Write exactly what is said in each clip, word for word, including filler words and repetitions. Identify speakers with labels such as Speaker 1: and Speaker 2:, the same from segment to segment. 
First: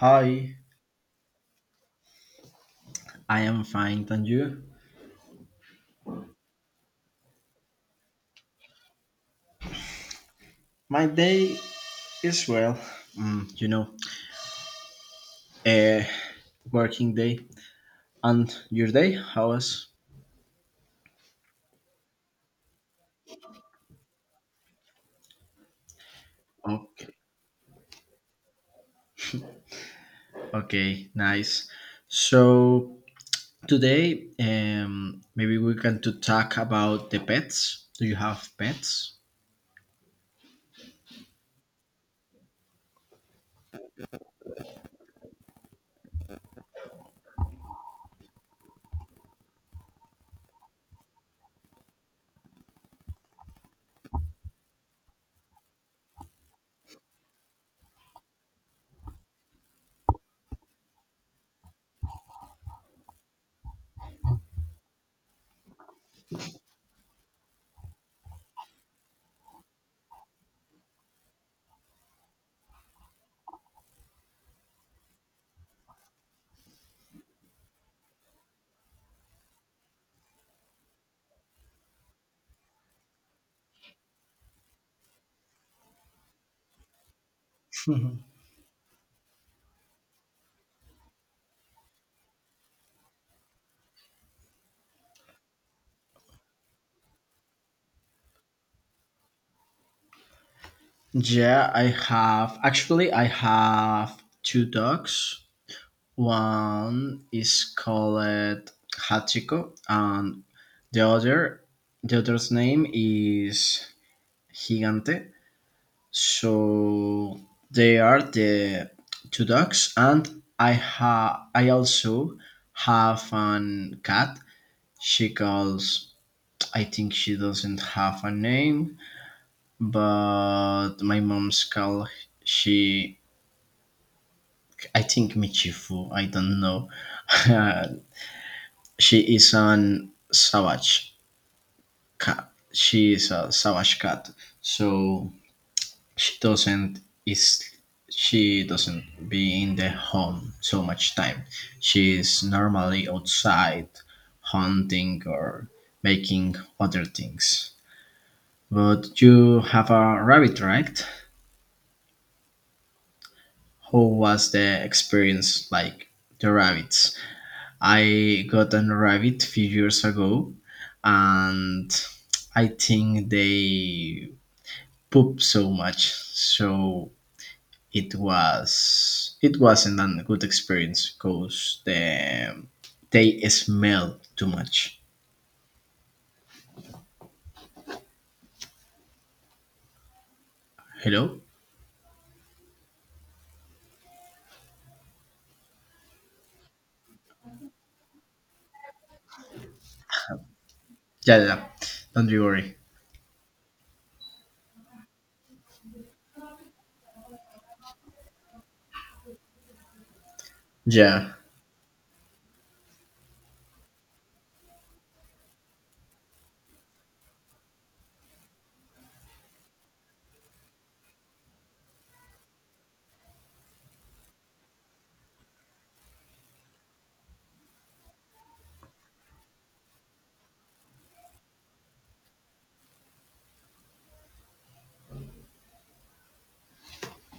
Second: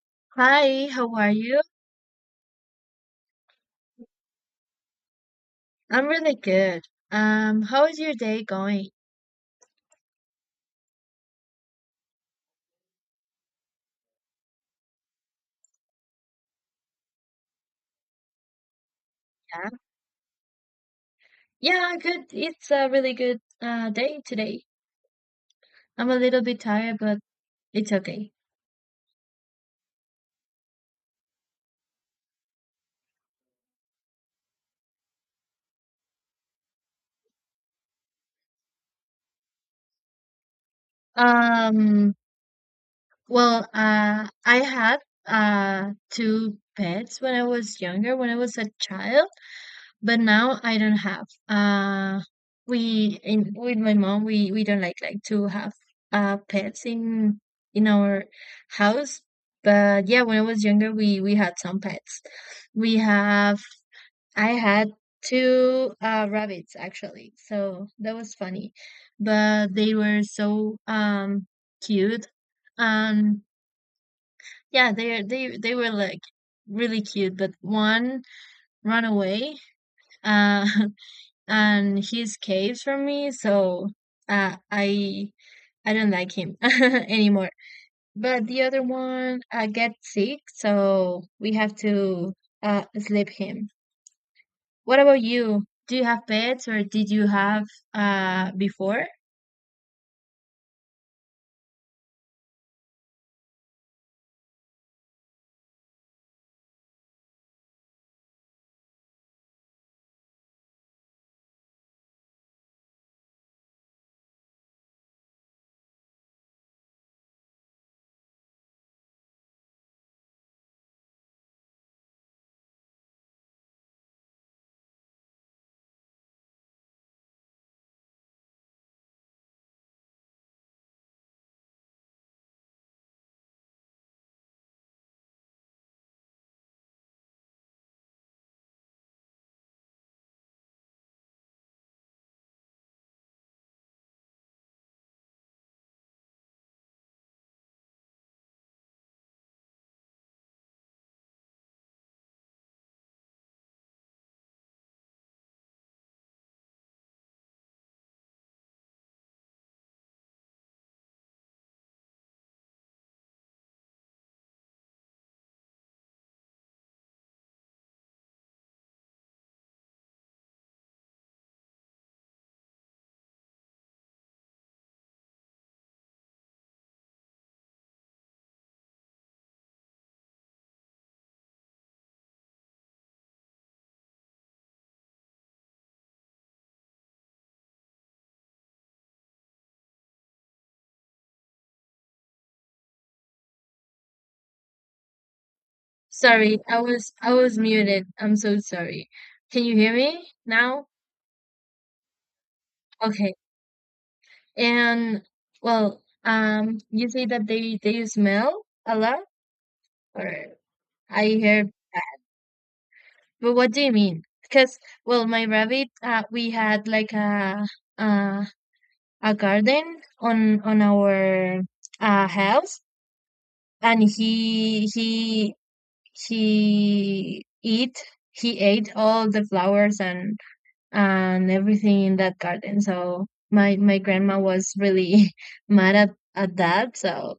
Speaker 1: Hi,
Speaker 2: Hi, how are you?
Speaker 1: I am fine, and you?
Speaker 2: I'm really good. Um, how is your day going?
Speaker 1: My day is well, mm, you know, a working day. And your day? How
Speaker 2: Yeah.
Speaker 1: was?
Speaker 2: Yeah, good. It's a really good uh day today. I'm a little bit tired,
Speaker 1: Okay,
Speaker 2: but it's okay.
Speaker 1: okay, nice. So today, um, maybe we can to talk about the pets. Do you have pets?
Speaker 2: Um, well, uh I had uh two pets when I was younger, when I was a child. But now I don't have. Uh, we in with my mom, we we don't like like to have uh pets in in our house. But yeah, when I was younger, we we had some pets. We have I had two uh rabbits actually, so that was funny. But they were so um cute and yeah, they are- they they were like really cute. But one ran away. Uh, and he escapes from me, so uh, I I don't like him anymore. But the other one uh, gets sick, so we have to uh, sleep him. What about you? Do you have pets, or did you have uh before?
Speaker 1: Yeah, I have. Actually, I have two dogs. One is called Hachiko, and the other, the other's name is Gigante. So they are the two dogs, and I ha I also have an cat. She calls. I think she doesn't have a name, but my mom's call she. I think Michifu. I don't know. She is an savage cat. She is a savage cat. So she doesn't is she doesn't be in the home so much time. She is normally outside hunting or making other things. But you have a rabbit, right? How was the experience like the rabbits? I got a rabbit few years ago, and I think they poop so much. So it was it wasn't a good experience because the they smell too much. Hello?
Speaker 2: Sorry, I was I was muted. I'm so sorry. Can you hear me now?
Speaker 1: Yeah, yeah, yeah. Don't you worry.
Speaker 2: Okay. And well, um, you say that they they smell a lot, or I
Speaker 1: Yeah.
Speaker 2: hear. But what do you mean? Because, well, my rabbit, uh, we had like a uh, a garden on on our uh, house, and he he he eat he ate all the flowers and and everything in that garden. So my my grandma was really mad at at that. So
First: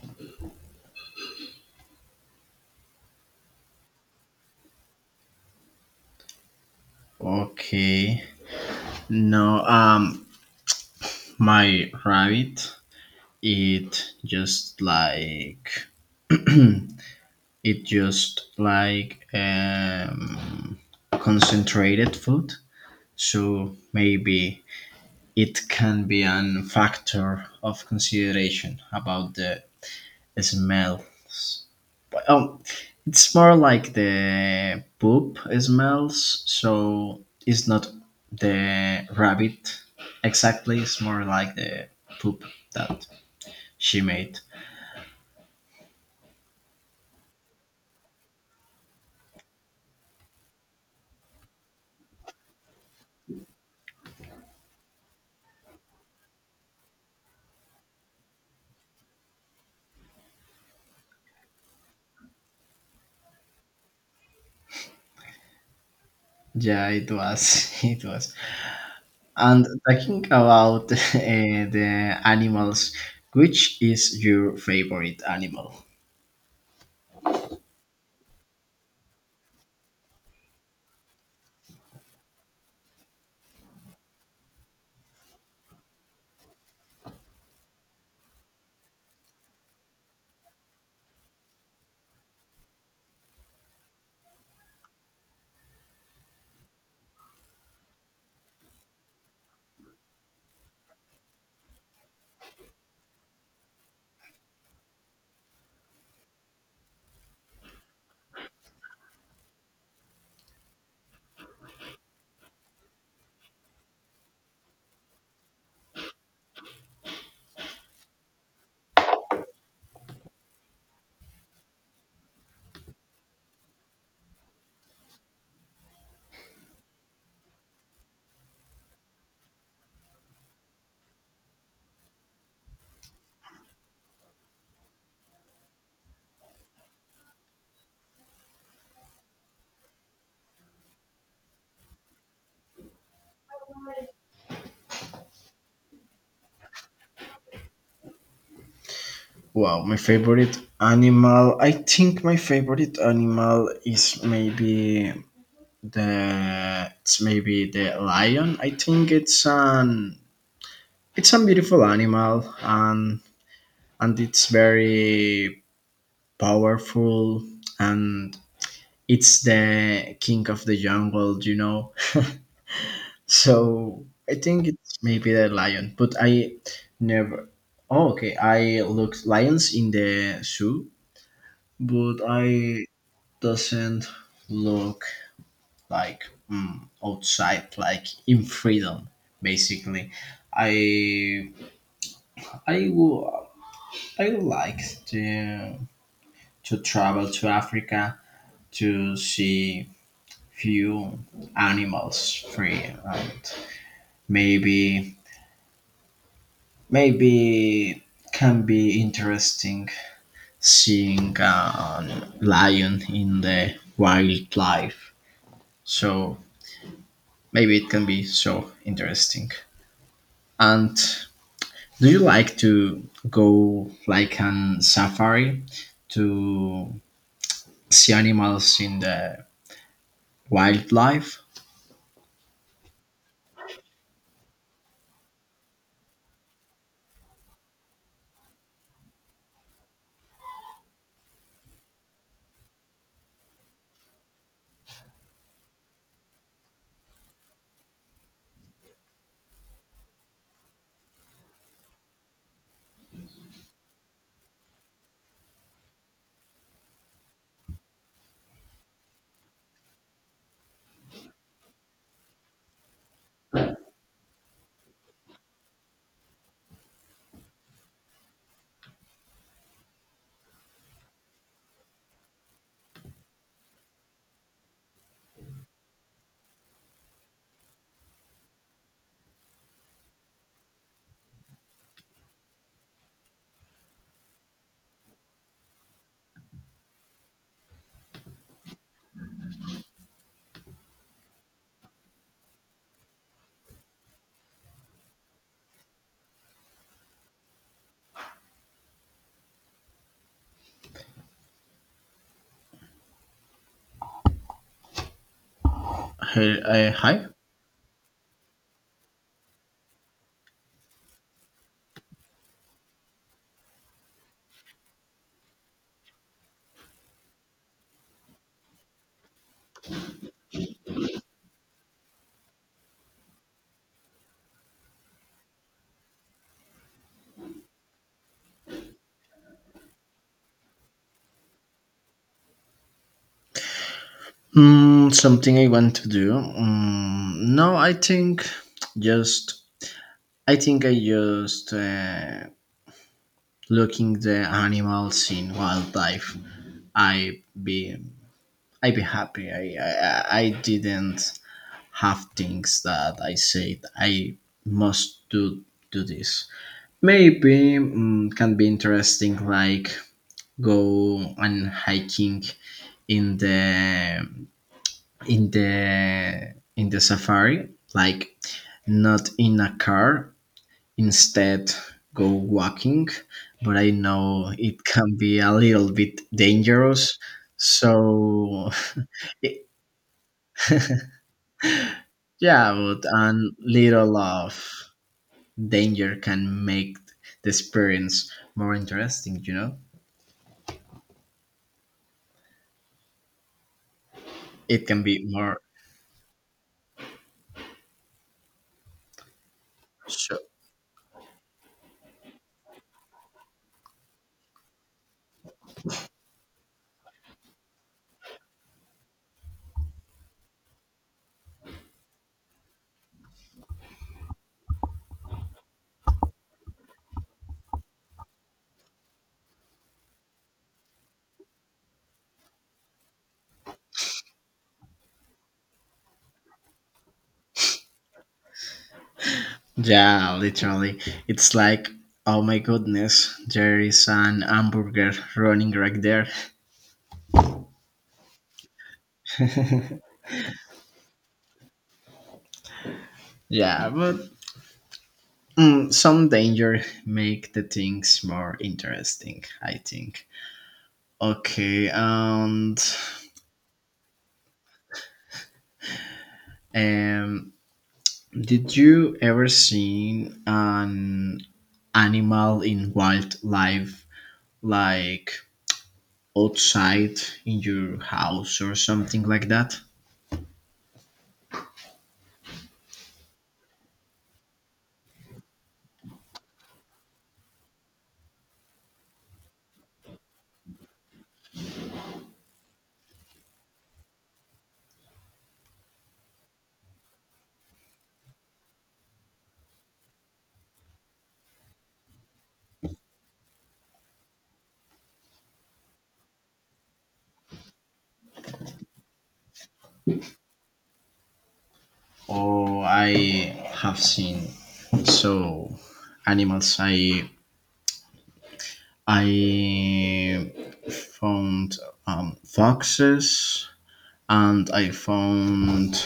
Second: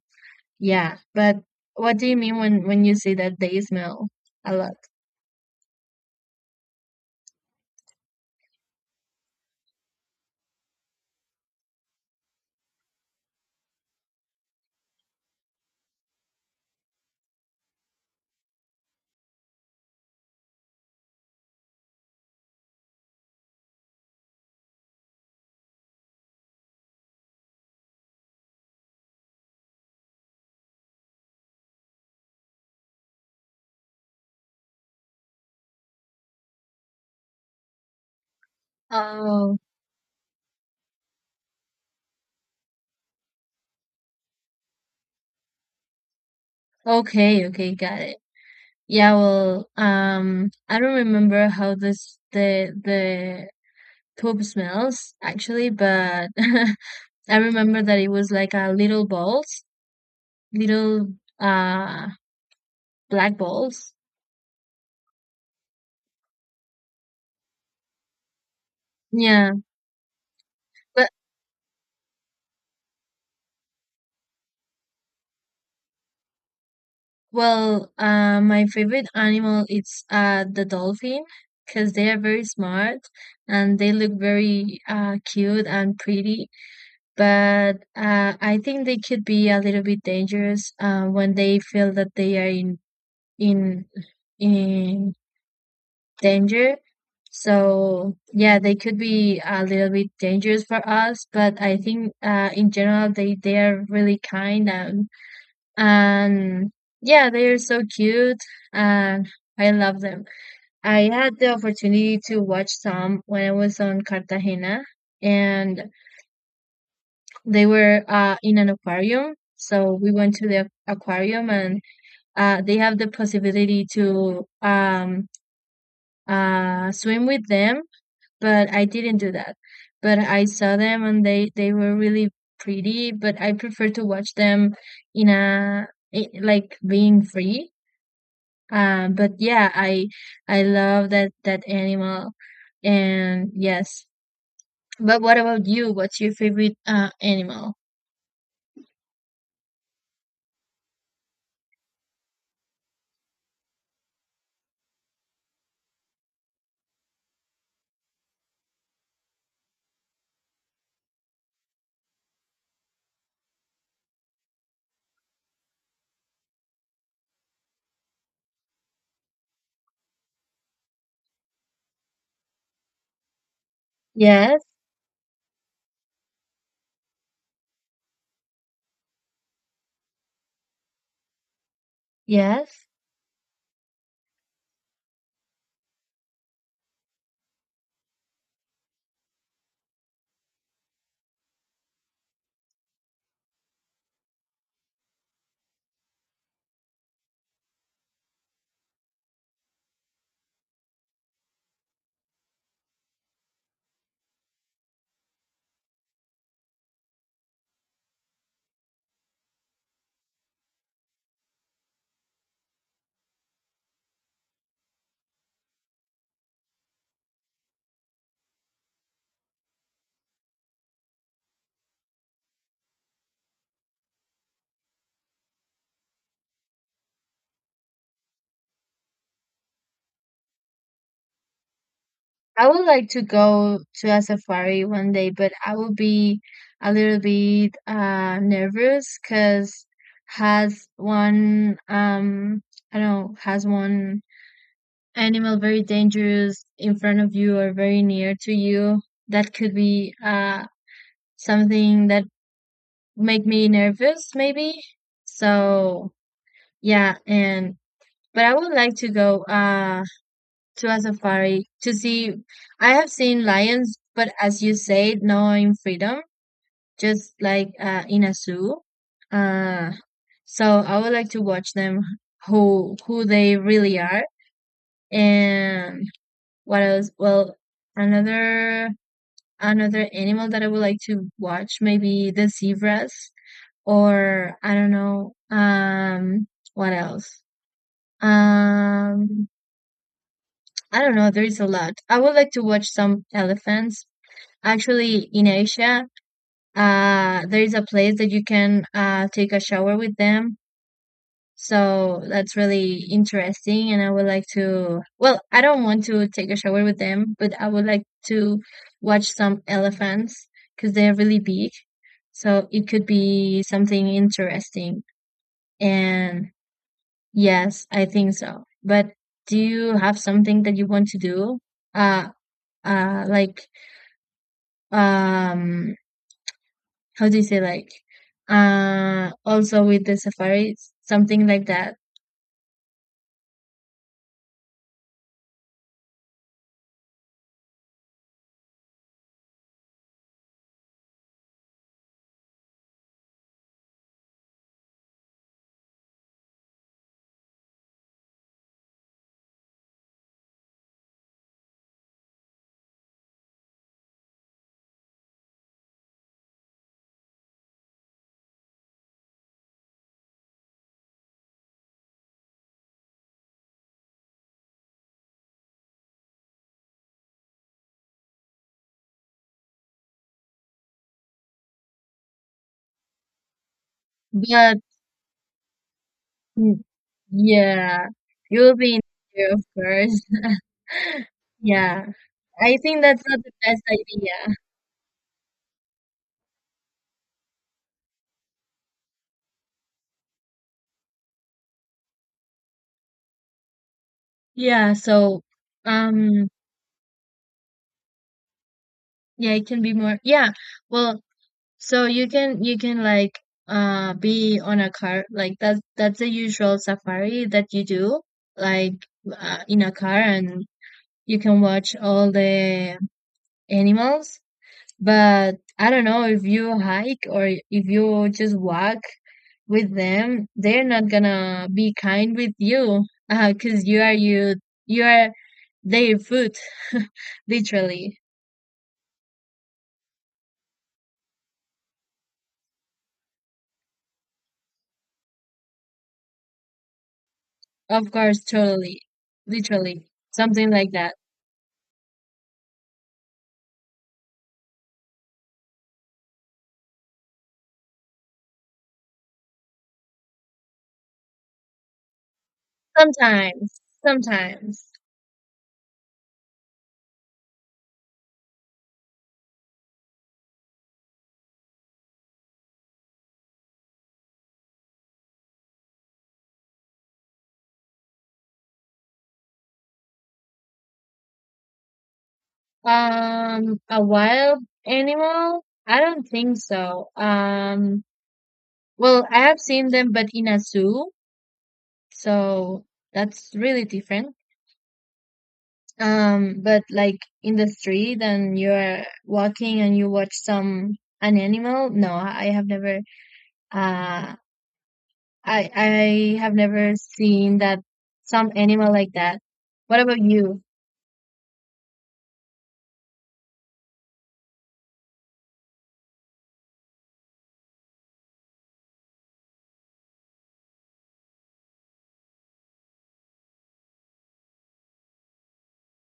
Speaker 2: yeah, but what do you mean when when you say that they smell a lot?
Speaker 1: Okay. No. Um, my rabbit. It just like it just like um concentrated food. So maybe it can be an factor of consideration about the smells. Oh, it's more like the poop smells. So it's not the
Speaker 2: Oh,
Speaker 1: rabbit exactly. It's more like the poop that she made.
Speaker 2: okay, okay, got it. Yeah, well, um, I don't remember how this the the poop smells actually, but I remember that it was like uh, little balls, little uh black balls.
Speaker 1: Yeah, it was. It was.
Speaker 2: Yeah,
Speaker 1: And talking about uh,
Speaker 2: but
Speaker 1: the animals, which is your favorite animal?
Speaker 2: well, uh, my favorite animal is uh the dolphin because they are very smart and they look very uh cute and pretty. But uh, I think they could be a little bit dangerous uh, when they feel that they are in in in danger. So yeah, they could be a little bit dangerous for us, but I think uh, in general they they are really kind and and yeah, they are so cute and I love them. I had the opportunity to watch some when I was on Cartagena, and they were uh, in an aquarium. So we went to the aquarium, and uh, they have the possibility to um, uh, swim with them, but I didn't do that. But I saw them and they they were really pretty, but I prefer to watch them in a i- like being free. Um, but yeah, I I love that that animal, and yes. But what about you? What's your favorite uh, animal?
Speaker 1: Wow, my favorite animal. I think my favorite animal is maybe the it's maybe the lion. I think it's an It's a beautiful animal, and and it's very powerful, and it's the king of the jungle, you know. So I
Speaker 2: Yes,
Speaker 1: think it's maybe the lion, but I never. Oh, okay. I looked lions in the zoo, but I
Speaker 2: yes.
Speaker 1: doesn't look like, mm, outside, like in freedom, basically. I I would I would like to to travel to Africa to see few animals free, and maybe maybe can be interesting seeing a lion in the wildlife. So maybe it can be so interesting. And do you like to go like on safari to see animals in the wildlife?
Speaker 2: I would like to go to a safari one day, but I will be a little bit uh nervous because has one um I don't know has one animal very dangerous in front of you or very near to you that could be uh something that make me nervous maybe. So yeah, and but I would like to go uh to a safari to see. I have seen lions, but as you said, not in freedom, just like uh, in a zoo. Uh, so I would like to watch them who who they really are and what else? Well, another another animal that I would like to watch maybe the zebras or I don't know um what else? Um I don't know, there is a lot. I would like to watch some elephants. Actually, in Asia, uh, there is a place that you can uh, take a shower with them. So that's really interesting. And I would like to, well, I don't want to
Speaker 1: Hi,
Speaker 2: take a shower
Speaker 1: I,
Speaker 2: with
Speaker 1: hi.
Speaker 2: them, but I would like to watch some elephants because they're really big. So it could be something interesting. And yes, I think so. But do you have something that you want to do? Uh, uh, like, um, how do you say like uh also with the safaris something like that
Speaker 1: Mm, something I want to do. Mm, no, I think just I think I just uh, looking the animals in wildlife. I be I be happy. I, I I I didn't have things that I said I must do do this. Maybe, mm, can be interesting, like go and hiking in the in the in the safari, like not in a car. Instead, go walking. But I know
Speaker 2: but
Speaker 1: it can be a little bit
Speaker 2: mm,
Speaker 1: dangerous.
Speaker 2: yeah you
Speaker 1: So
Speaker 2: will be in danger of
Speaker 1: it-
Speaker 2: course yeah
Speaker 1: yeah,
Speaker 2: I think
Speaker 1: but
Speaker 2: that's
Speaker 1: a
Speaker 2: not the best
Speaker 1: little of
Speaker 2: idea
Speaker 1: danger can make the experience more interesting. You know, it
Speaker 2: yeah
Speaker 1: can be
Speaker 2: so
Speaker 1: more.
Speaker 2: um yeah it can be more
Speaker 1: Sure.
Speaker 2: yeah. Well, so you can you can like uh be on a car like that's that's the usual safari that you do like uh, in a car and you can watch all the animals. But I don't know if you hike or if you just walk with them, they're not gonna be kind with you because you are you you are their food, literally.
Speaker 1: Yeah, literally. It's like, oh my goodness, there is an hamburger running right there.
Speaker 2: Of course, totally, literally, something like that.
Speaker 1: Yeah, but, mm, some danger make the things more interesting, I think. Okay, and
Speaker 2: Sometimes, sometimes.
Speaker 1: um, did you ever seen an animal in wildlife, like outside in your house or something like that?
Speaker 2: Um, a wild animal? I don't think so. Um, well, I have seen them, but in a zoo, so that's really different. Um, but like in the street and you're walking and you watch some an animal. No, I have never uh I I have never seen that some animal like that. What about you?
Speaker 1: Oh, I have seen so animals. I I found, um, foxes, and I found,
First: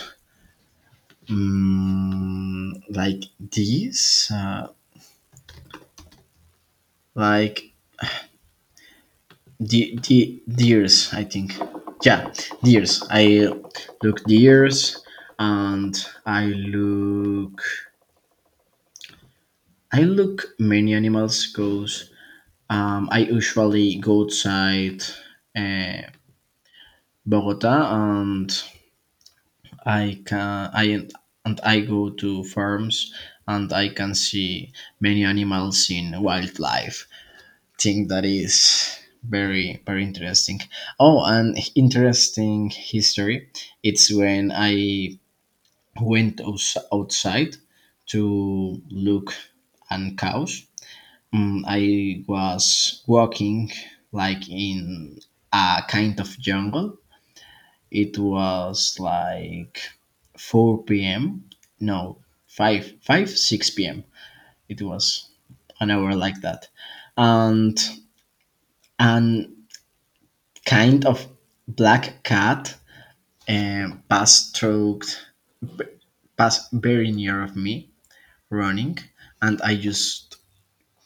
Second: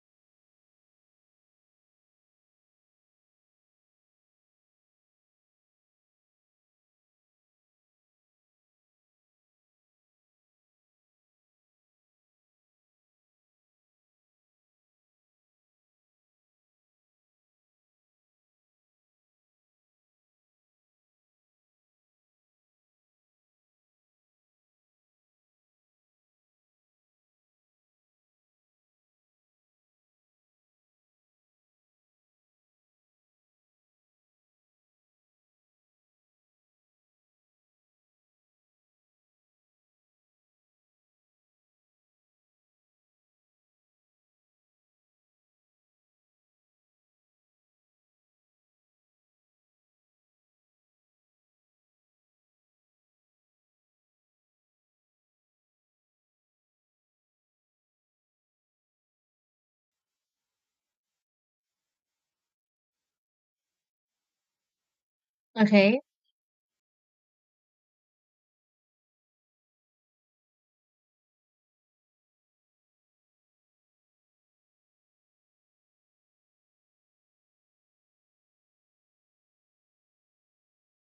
Speaker 1: um, like these, uh, like de- de- deers. I think, yeah, deers. I look deers, and I look I look many animals goes. Um, I usually go outside, uh, Bogota, and I can I and I go to farms, and I can see many animals in wildlife. Think that is very very interesting. Oh, and interesting history. It's when I went outs- outside to look and cows. Mm, I was walking like in a kind of jungle. It was like four p m. No, five, five, six p m. It was an
Speaker 2: Okay.
Speaker 1: hour like that. And an kind of black cat, um, passed through, passed very near of me running. And I just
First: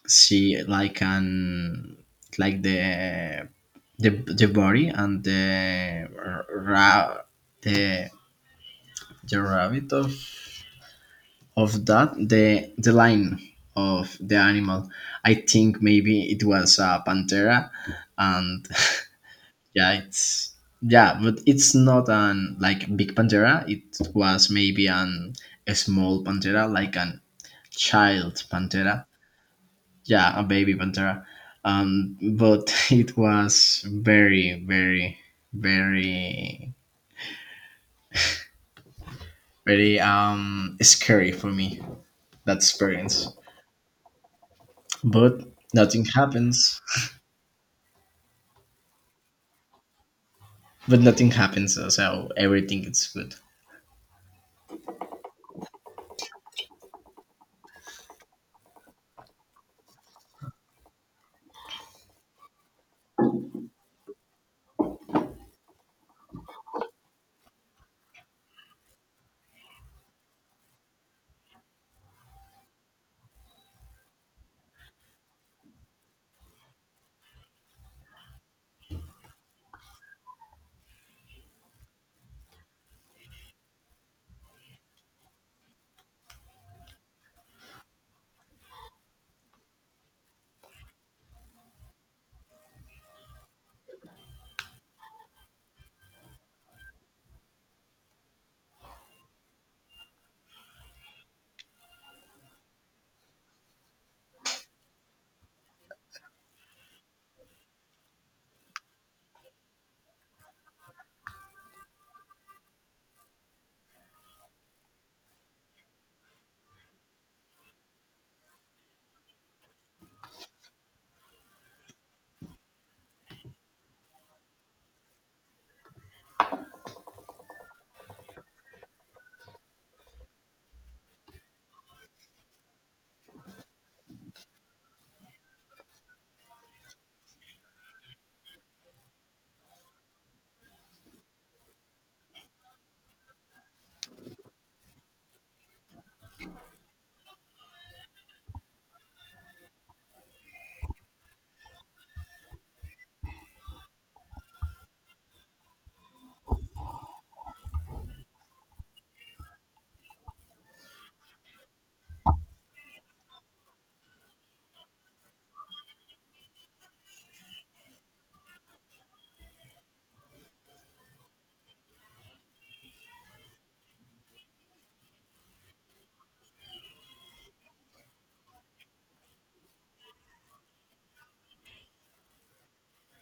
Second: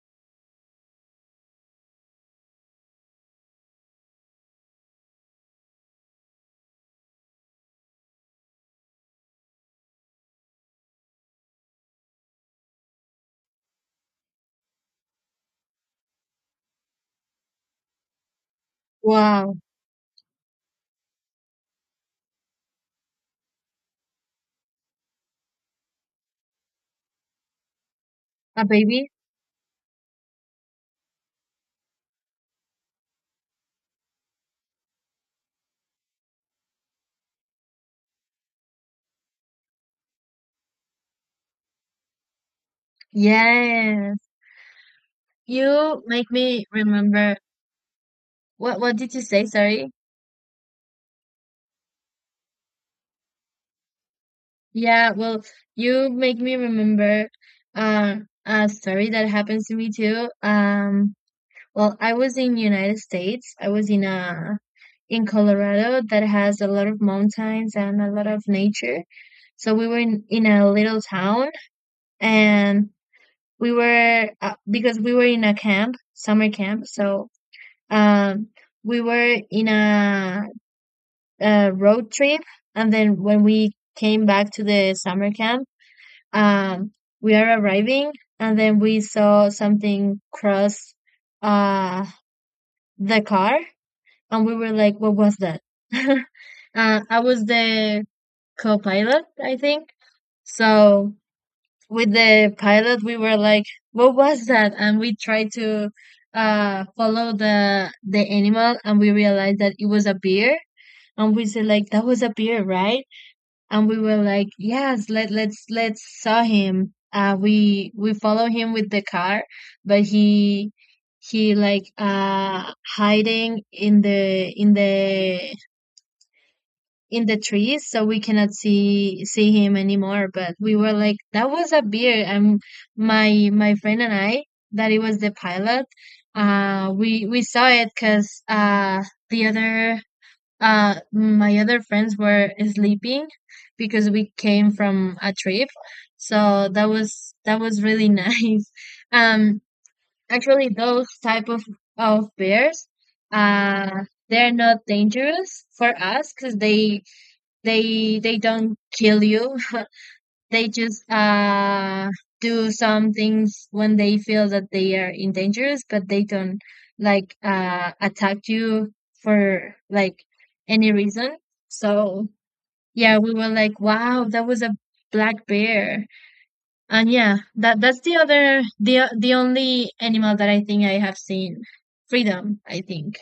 Speaker 1: see like an, like the the the body and the r- ra- the the rabbit of of that the the line of the animal. I think maybe it was a pantera, and
Speaker 2: Wow.
Speaker 1: yeah, it's, yeah, but it's not an like big pantera. It was maybe an a small pantera, like an child
Speaker 2: A
Speaker 1: pantera.
Speaker 2: baby?
Speaker 1: Yeah, a baby pantera. Um, but it was very, very, very, very, um scary for me that experience.
Speaker 2: Yes.
Speaker 1: But
Speaker 2: You
Speaker 1: nothing
Speaker 2: make me
Speaker 1: happens.
Speaker 2: remember what what did you say? Sorry.
Speaker 1: But nothing happens, so everything is good.
Speaker 2: Yeah, well, you make me remember uh a story that happens to me too. Um Well, I was in United States. I was in a in Colorado that has a lot of mountains and a lot of nature. So we were in, in a little town and we were uh, because we were in a camp, summer camp. So um we were in a, a road trip and then when we came back to the summer camp, um we are arriving and then we saw something cross uh the car and we were like, "What was that?" uh, I was the co-pilot, I think. So with the pilot, we were like, "What was that?" And we tried to uh, follow the the animal, and we realized that it was a bear. And we said like, "That was a bear, right?" And we were like, "Yes, let let's let's saw him." Uh, we we follow him with the car, but he he like uh hiding in the in the in the trees so we cannot see see him anymore. But we were like that was a bear, and my my friend and I that it was the pilot, uh we we saw it because uh the other uh my other friends were sleeping because we came from a trip. So that was that was really nice. um actually those type of of bears uh they're not dangerous for us because they they they don't kill you they just uh do some things when they feel that they are in dangerous but they don't like uh attack you for like any reason. So yeah, we were like, wow, that was a black bear. And yeah, that that's the other the o- the only animal that I think I have seen freedom, I think.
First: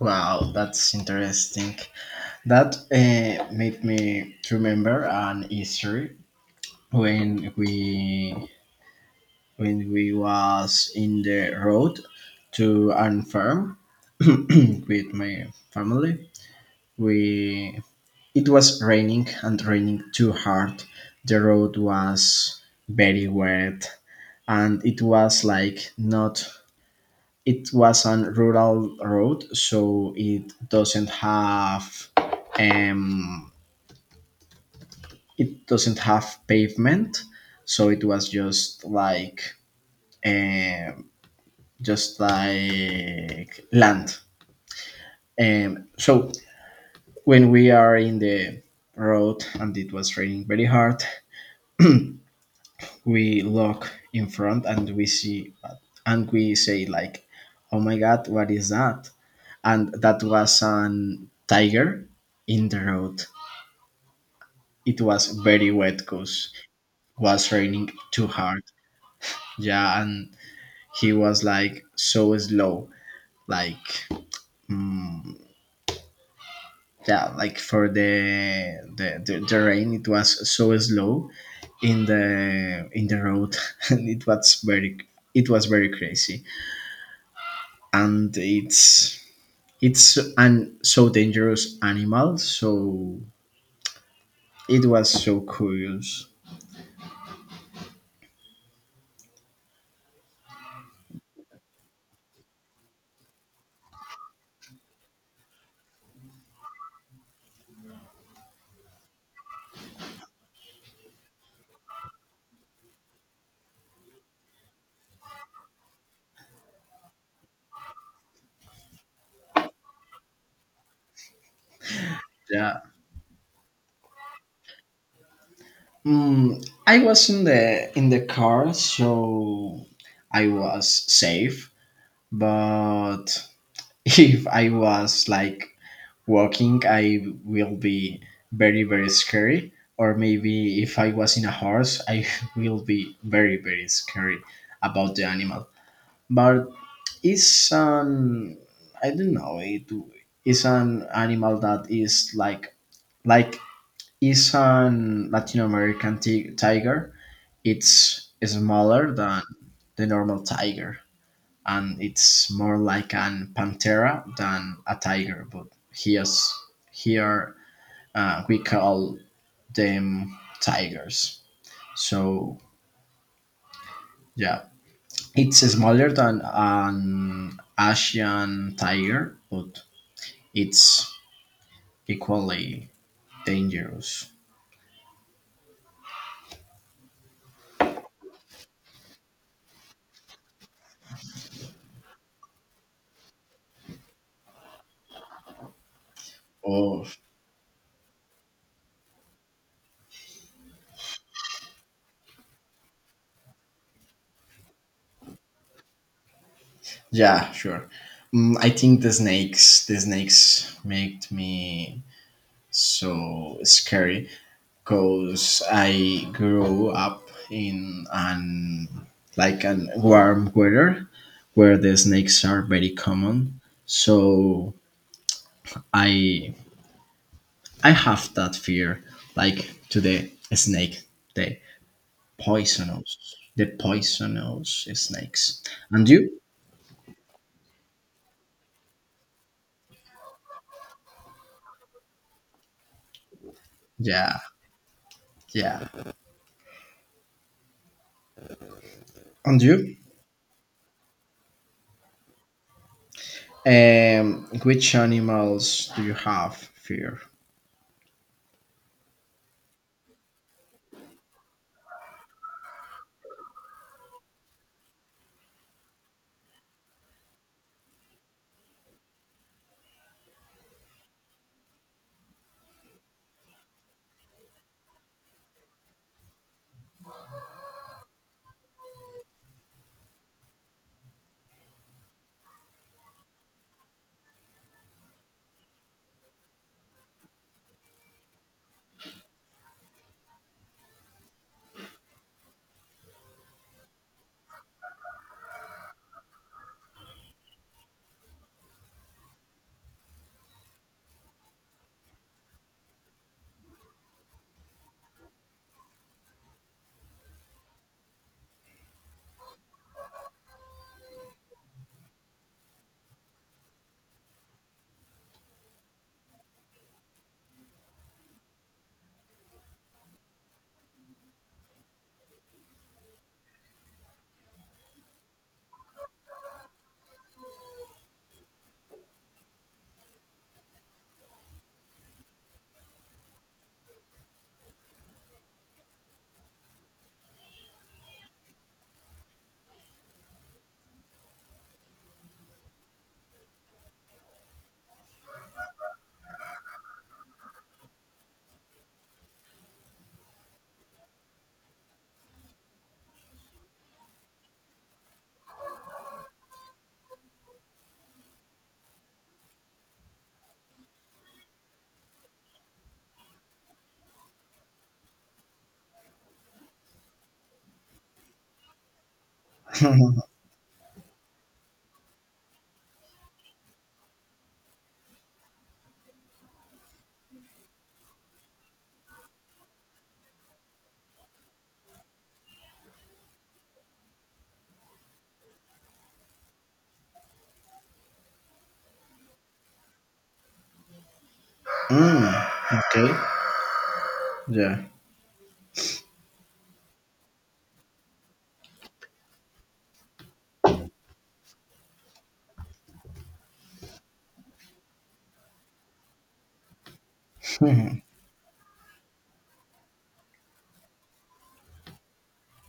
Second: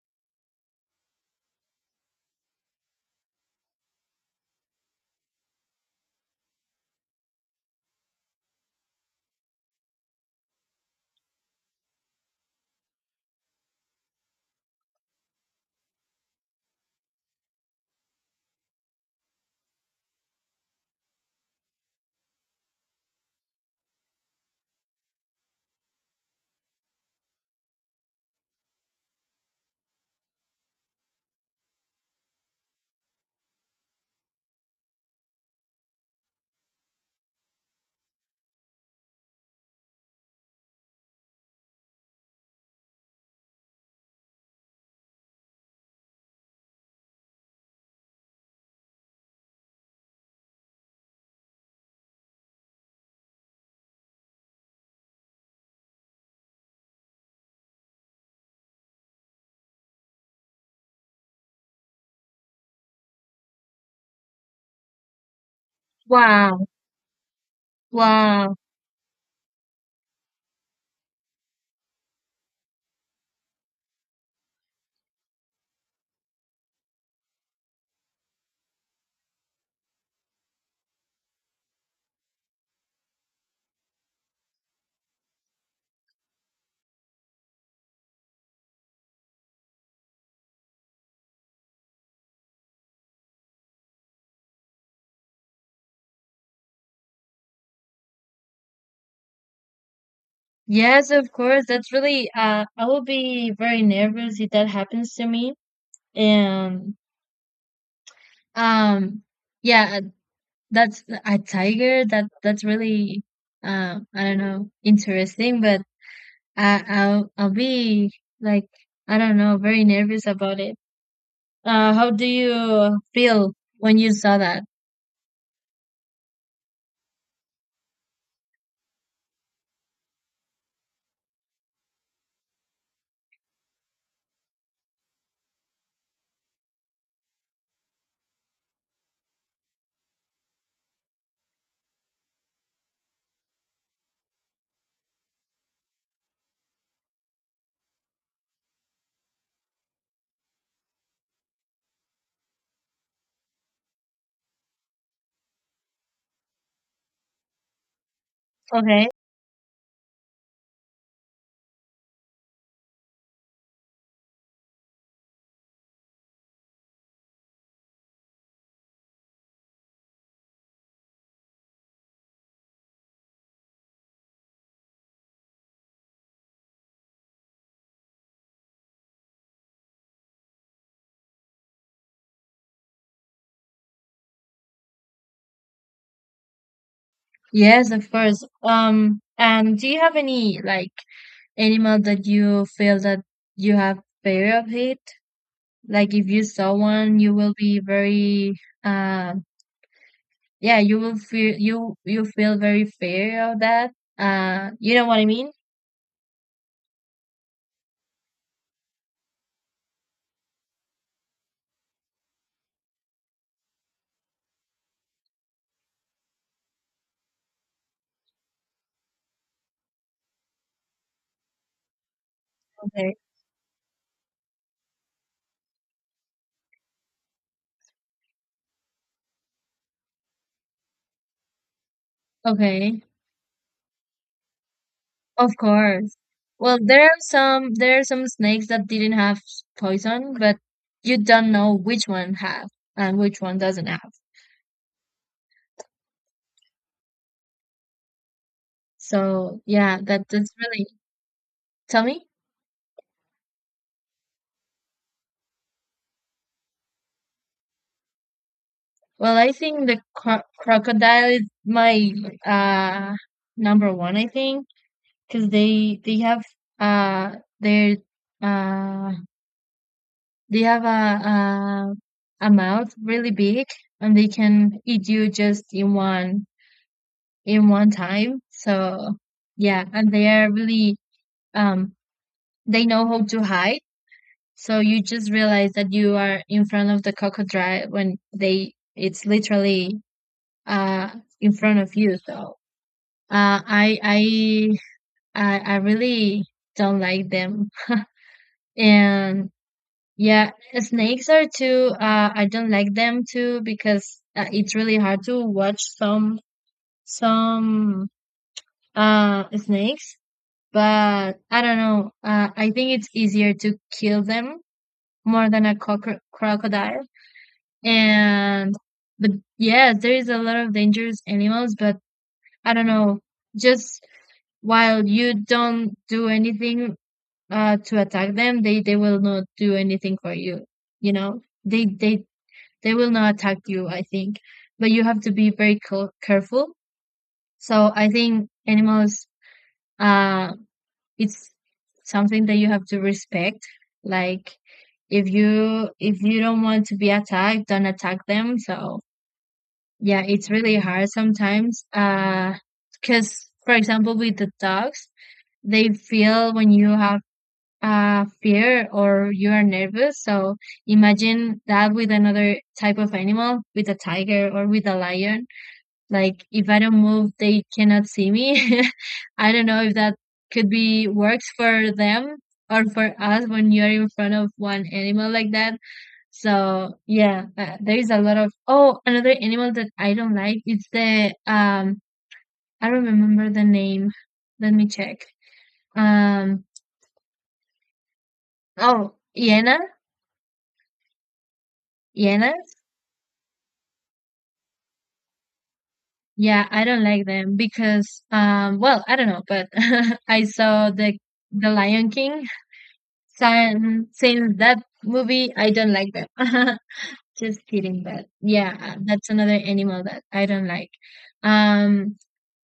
Speaker 1: Wow, that's interesting. That, uh, made me remember an history when we when we was in the road to an farm with my family. We It was raining and raining too hard. The road was very wet, and it was like not it was on rural road, so it doesn't have, um it doesn't have pavement. So it was just like, um just like land. Um so when we are in the road and it was raining very hard, we look in front and we see, and we say like, oh my god, what is that? And that was an tiger in the road. It was very wet because
Speaker 2: Wow,
Speaker 1: it was raining too
Speaker 2: wow.
Speaker 1: hard. Yeah, and he was like so slow. Like yeah, like for the the, the, the rain it was so slow in the in the road. And it was very it was very crazy. And it's it's an so dangerous animal, so it was so curious.
Speaker 2: Yes, of course. That's really uh I will be very nervous if that happens to me. And um yeah, uh, that's a tiger that that's really uh I don't know, interesting, but I I'll I'll be like I don't know, very nervous about it. Uh how do
Speaker 1: Yeah.
Speaker 2: you feel when you saw that?
Speaker 1: Mm, I was in the in the car, so I was safe. But if I was like walking, I will be very very scary. Or maybe if I was in a horse, I will be very very scary about the animal. But it's an, I don't know. It is an animal that is like like is an Latin American ti- tiger. It's
Speaker 2: Okay.
Speaker 1: smaller than the normal tiger, and it's more like an pantera than a tiger. But here's here, uh, we call them tigers. So yeah, it's smaller than an Asian tiger, but it's equally dangerous.
Speaker 2: Yes, of course. Um and do you have any like animal that you feel that you have fear of it? Like if you saw
Speaker 1: Oh
Speaker 2: one you will be very uh yeah you will feel you you feel very fear of that uh you know what I mean.
Speaker 1: yeah, sure. Mm, I think the snakes, the snakes make me so scary because I grew up in an like an warm weather where the snakes are very
Speaker 2: Okay,
Speaker 1: common. So I I have that fear like to the snake, the
Speaker 2: okay,
Speaker 1: poisonous, the poisonous
Speaker 2: of
Speaker 1: snakes. And
Speaker 2: course.
Speaker 1: you?
Speaker 2: Well, there are some there are some snakes that didn't have s- poison but you don't know which one have and which one doesn't have.
Speaker 1: Yeah, yeah.
Speaker 2: So
Speaker 1: And you?
Speaker 2: yeah, that that's really. Tell me.
Speaker 1: Um, which animals do you have fear?
Speaker 2: Well, I think the cro- crocodile is my uh number one, I think, because they they have uh their uh they have a, a a mouth really big and they can eat you just in one in one time. So yeah, and they are really um they know how to hide. So you just realize that you are in front of the crocodile when they it's literally uh in front of you. So uh I I I, I really don't like them and yeah, snakes are too. Uh, I don't like them too because uh, it's really hard to watch some some uh snakes. But I don't know. Uh, I think it's easier to kill them more than a cockro crocodile. And but yes, there is a lot of dangerous animals. But I don't know. Just while you don't do anything uh to attack them, they they will not do anything for you. You know, they they they will not attack you, I think. But you have to be very co- careful. So I think animals, uh, it's something that you have to respect. Like if you if you don't want to be attacked, don't attack them. So yeah, it's really hard sometimes. Uh, because for example, with the dogs, they feel when you have uh, fear or you are nervous. So imagine that with another type of animal, with a tiger or with a lion. Like if I don't move, they cannot see me. I don't know if that could be works for them or for us when you're in front of one animal like that. So yeah, uh, there is a lot of oh another animal that I don't like. It's the um I don't remember the name. Let me check. Um oh, hyena.
Speaker 1: Mm,
Speaker 2: Hyena.
Speaker 1: okay. Yeah.
Speaker 2: Yeah, I don't like them because um well, I don't know, but I saw the the Lion King. Sin- Since that movie, I don't like them. Just kidding, but yeah, that's another animal that I don't like. Um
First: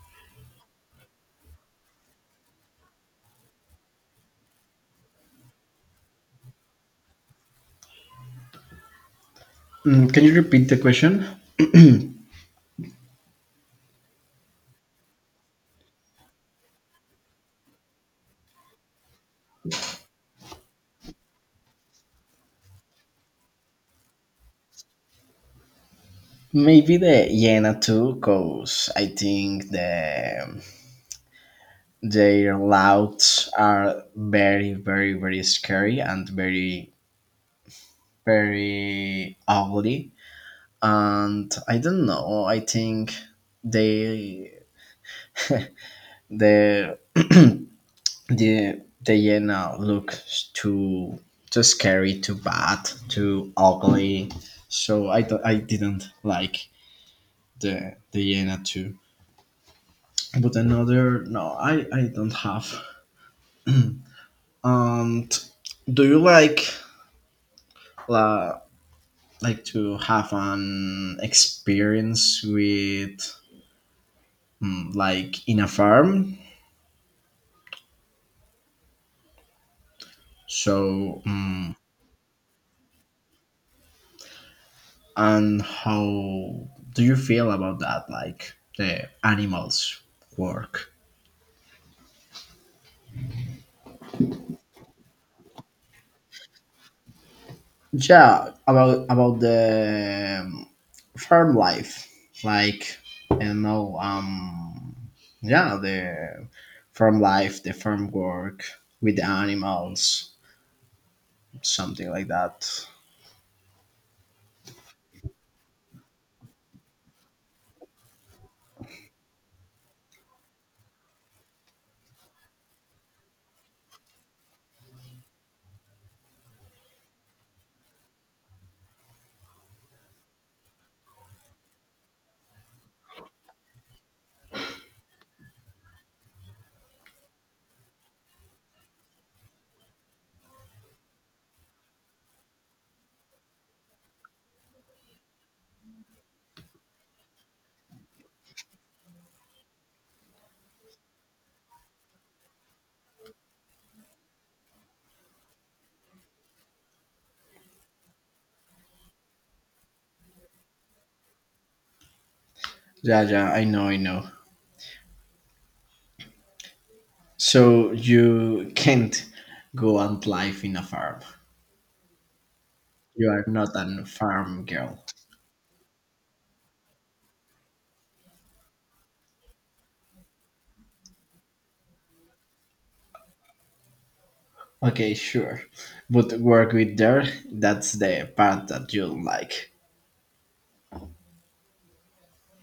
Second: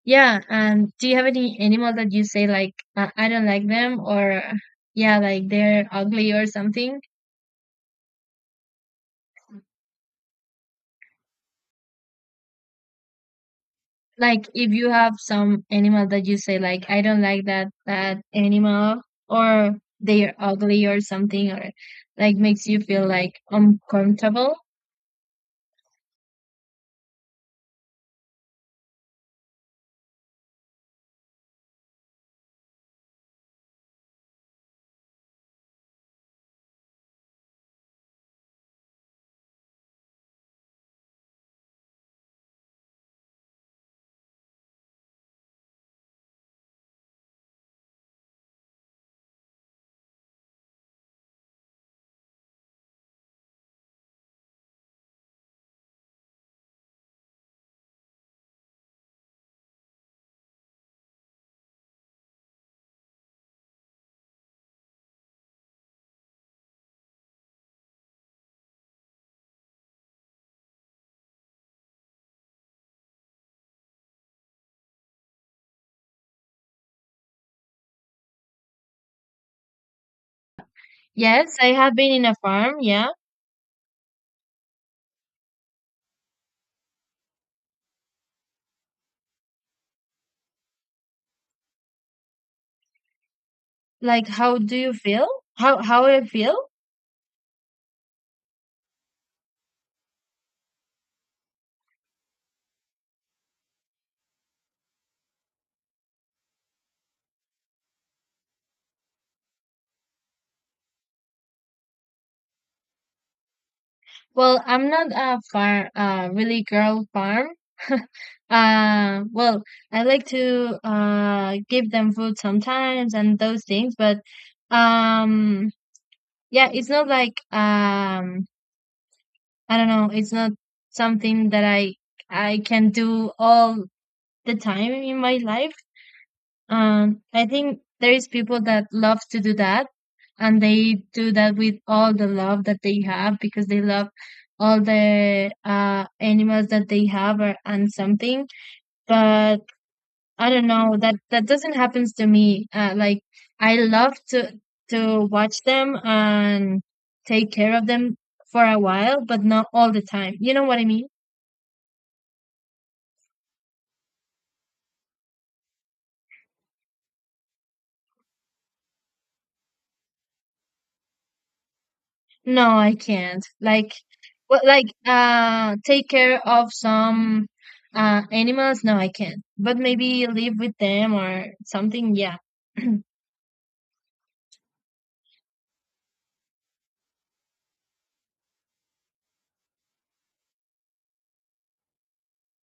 Speaker 2: yeah, and do you have any animal that you say like uh, I don't like them, or yeah, like they're ugly or something?
Speaker 1: Mm, can you repeat the question?
Speaker 2: Like if you have some animal that you say like I don't like that that animal, or they are ugly or something, or like makes you feel like uncomfortable.
Speaker 1: Maybe the hyena too, cause I think the their louds are very, very, very scary, and very, very ugly. And I don't know. I think they the the the hyena look too, too scary, too bad, too ugly. So I don't, I didn't like the the hyena too. But another, no, I, I don't have. And do you like la, like to have an experience with, mm, like in a farm, so,
Speaker 2: Yes, I
Speaker 1: mm,
Speaker 2: have been in a farm, yeah.
Speaker 1: and how do you feel about that, like the animals work?
Speaker 2: Like how do you feel? How how I feel?
Speaker 1: Yeah, about about the, um, farm life, like you know, um, yeah, the farm life, the farm work with the animals, something like that.
Speaker 2: Well, I'm not a farm uh really girl farm. Uh well, I like to uh give them food sometimes and those things, but um yeah, it's not like um I don't know, it's not something that I I can do all the time in my life. Um, I think there is people that love to do that and they do that with all the love that they have because they love all the uh animals that they have or and something. But I don't know, that that doesn't happen to me. Uh, like I love to to watch them and take care of them for a while, but not all the time. You know what I mean?
Speaker 1: Yeah, yeah, I know, I know. So you can't go and live in a farm.
Speaker 2: No, I
Speaker 1: You are
Speaker 2: can't.
Speaker 1: not
Speaker 2: Like,
Speaker 1: a
Speaker 2: well,
Speaker 1: farm
Speaker 2: like,
Speaker 1: girl.
Speaker 2: uh, take care of some uh animals. No, I can't. But maybe live with them or something. Yeah.
Speaker 1: Okay, sure, but work with there. That's the part that you don't like.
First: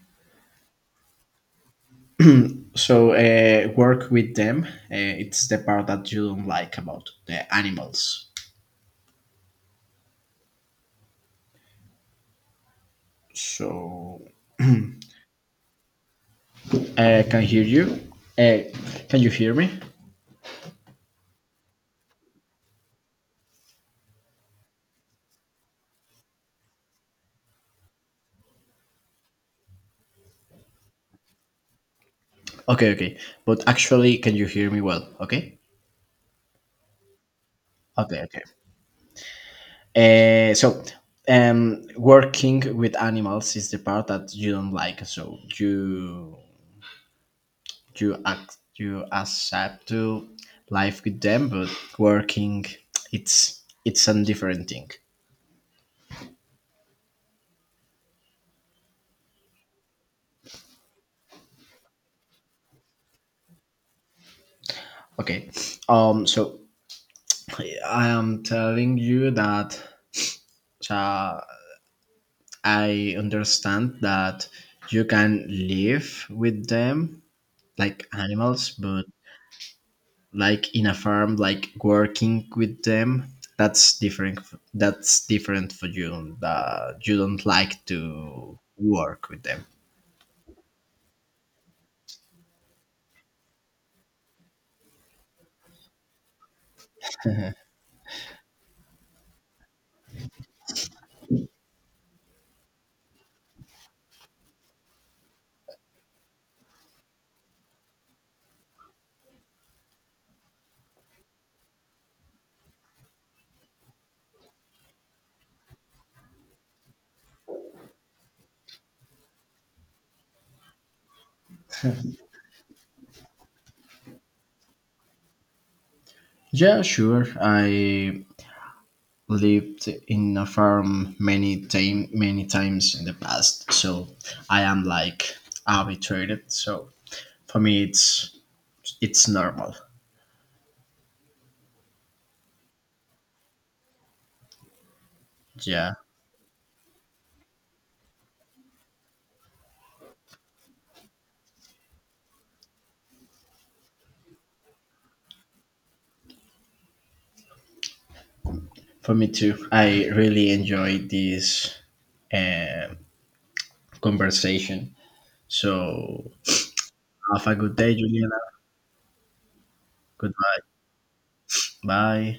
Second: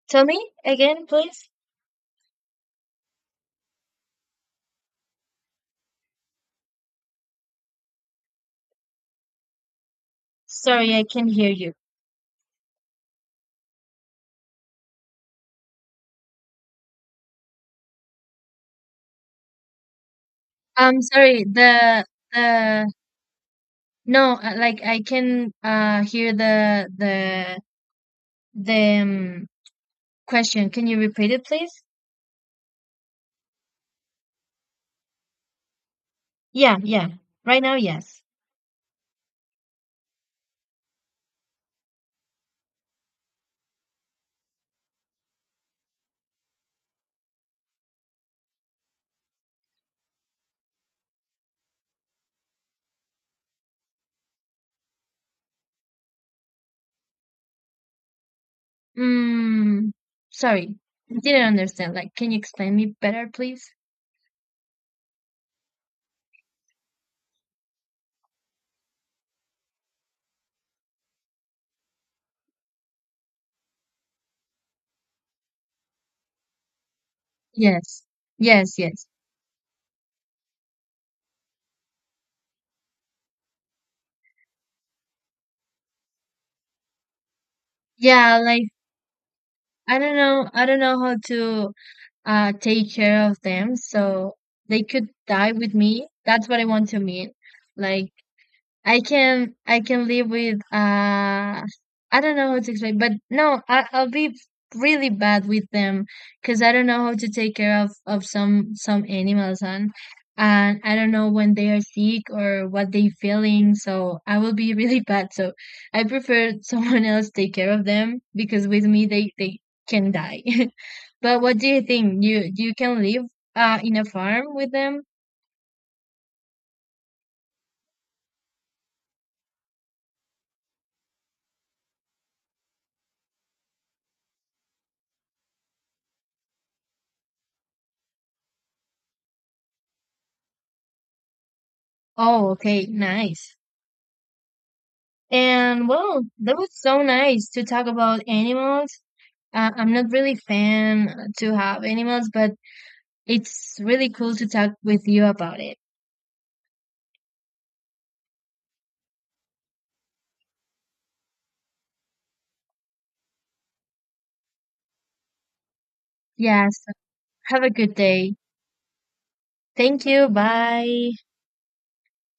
Speaker 2: Tell me again, please.
Speaker 1: So uh, work with them, uh, it's the part that you don't like about the animals.
Speaker 2: Sorry, I can not hear you.
Speaker 1: So uh, can hear you, uh, can you hear me?
Speaker 2: I'm sorry. The the no, uh, like I can uh hear the the the um, question. Can you repeat it, please?
Speaker 1: Okay, okay, but actually can you hear me well? Okay,
Speaker 2: Yeah, yeah. Right now,
Speaker 1: okay,
Speaker 2: yes.
Speaker 1: okay. uh, so, um working with animals is the part that you don't like. So you you act you accept to life with them, but working, it's it's a different thing.
Speaker 2: Mm, sorry. I didn't understand. Like, can you explain me better, please?
Speaker 1: Okay. Um so I am telling you that, uh, I understand that you can live with them,
Speaker 2: Yes.
Speaker 1: like animals,
Speaker 2: Yes,
Speaker 1: but
Speaker 2: yes.
Speaker 1: like in a farm, like working with them, that's different. f- That's different for you. That you don't like
Speaker 2: Yeah,
Speaker 1: to
Speaker 2: like
Speaker 1: work with them.
Speaker 2: I don't know, I don't know how to uh take care of them, so they could die with me. That's what I want to mean. Like I can I can live with uh I don't know how to explain, but no, I, I'll be really bad with them because I don't know how to take care of of some some animals and and I don't know when they are sick or what they feeling, so I will be really bad. So I prefer someone else take care of them because with me they they can die. But what do you think? You you can live uh in a farm with them?
Speaker 1: Yeah, sure. I lived in a farm many time many times in the past, so I am like habituated, so for me it's it's normal.
Speaker 2: Oh, okay, nice. And
Speaker 1: Yeah,
Speaker 2: well, that was so nice to talk about animals. Uh, I'm not really fan to have animals, but it's really cool to talk with you about it.
Speaker 1: for me too, I really enjoyed this, uh, conversation. So
Speaker 2: Yes,
Speaker 1: have a
Speaker 2: have a
Speaker 1: good day,
Speaker 2: good day.
Speaker 1: Juliana.
Speaker 2: Thank you.
Speaker 1: Goodbye.
Speaker 2: Bye.
Speaker 1: Bye.